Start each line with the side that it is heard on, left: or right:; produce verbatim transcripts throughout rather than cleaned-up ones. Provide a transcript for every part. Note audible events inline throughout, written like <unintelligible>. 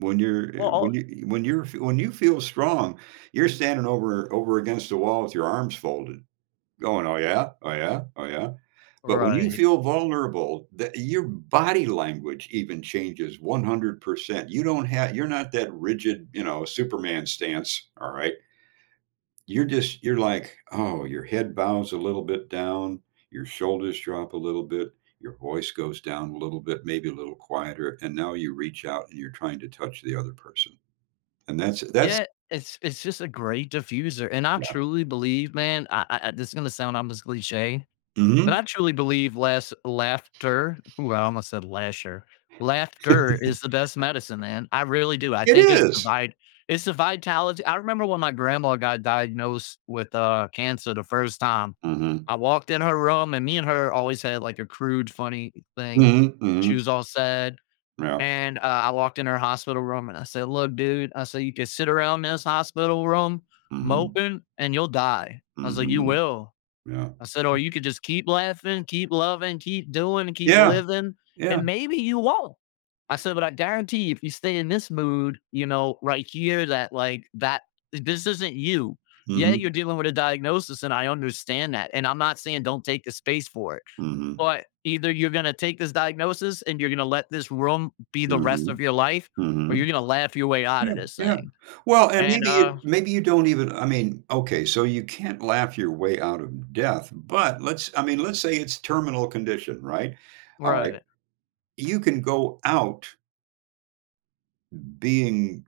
right: When you're eh, when
left: Well
right: you when you're when you feel strong, you're standing over over against the wall with your arms folded going, "Oh, yeah, oh, yeah, oh, yeah." But when you
left: Right.
right: feel vulnerable, the your body language even changes one hundred percent. You don't ha you're not that rigid, you know, Superman stance, all right? You're just you're like, "Oh" your head bows a little bit down, your shoulders drop a little bit, your voice goes down a little bit, maybe a little quieter, and now you reach out and you're trying to touch the other person. And that's that's
left: Yeah. It's it's just a great diffuser, and I
right: Yeah.
left: truly believe, man I I I this is gonna sound almost cliche, but
right: Mhm.
left: I truly believe less laughter ooh, I almost said lasher laughter is the best medicine, man. I really
right: <chuckles>
left: do. I
right: It
left: think it's the
right: is!
left: vibe it's the vitali I remember when my grandma got diagnosed with, uh, cancer the first time.
right: Mhm.
left: I walked in her room and me and her always had, like, a crude, funny thing
right: Mhm,
left: she
right: mhm.
left: was all sad,
right: Yeah.
left: and I I walked in her hospital room, and I said, "Look, dude." I said, "You could sit around in this hospital room
right: Mhm.
left: moping, and you'll die." I was like, "You
right: Mhm.
left: will."
right: Yeah.
left: I said, "Or you could just keep laughing, keep loving, keep doing, and keep
right: Yeah.
left: living,
right: Yeah.
left: and maybe you won't." I said, "But I guarantee you, if you stay in this mood, you know, right here, that, like, that this isn't you. Yeah,
right: Mhm.
left: you're dealing with a diagnosis, and I understand that, and I'm not saying don't take the space for it.
right: Mhm.
left: But either you're gonna take this diagnosis and you're gonna let this room be the rest
right: Mhm.
left: of your life, or you're
right: Mhm.
left: gonna laugh your way out
right: Yeah,
left: of this
right: yeah.
left: thing."
right: Well, and
left: And,
right: maybe you
left: uh
right: maybe you don't even I mean okay, so you can't laugh your way out of death, but let's I mean, let's say it's terminal condition, right? Alright.
left: Right.
right: You can go out being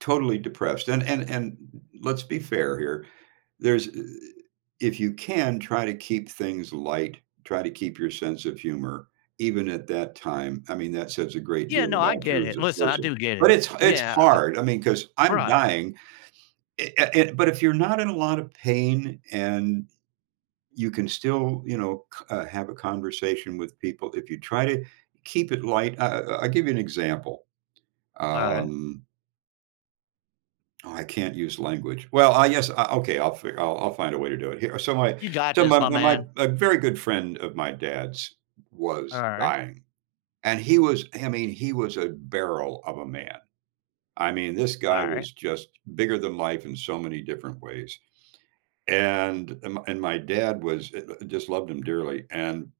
right: totally depressed, and and and let's be fair here, there's i if you can try to keep things light, try to keep your sense of humor, even at that time, I mean, that says a great
left: Yeah,
right: deal
left: no, I
right: about
left: get
right: Jews,
left: it.
right: of
left: Listen, I
right: course.
left: do get
right: But
left: it.
right: it's it's
left: Yeah.
right: hard. I mean, 'cause I'm
left: Right.
right: dying, e uh, e but if you're not in a lot of pain and you can still, you know, c have a conversation with people, if you try to keep it light I I I'll give you an example,
left: Alright.
right: um oh, I can't use language. Well, I guess, uh, okay. I'll f I'll find a way to do it here. So my
left: You got
right: so
left: this,
right: my
left: my
right: my
left: man.
right: a very good friend of my dad's was
left: Alright.
right: dying. And he was I mean, he was a barrel of a man. I mean, this guy
left: Alright.
right: was just bigger than life in so many different ways. And m and my dad was <unintelligible> just loved him dearly, and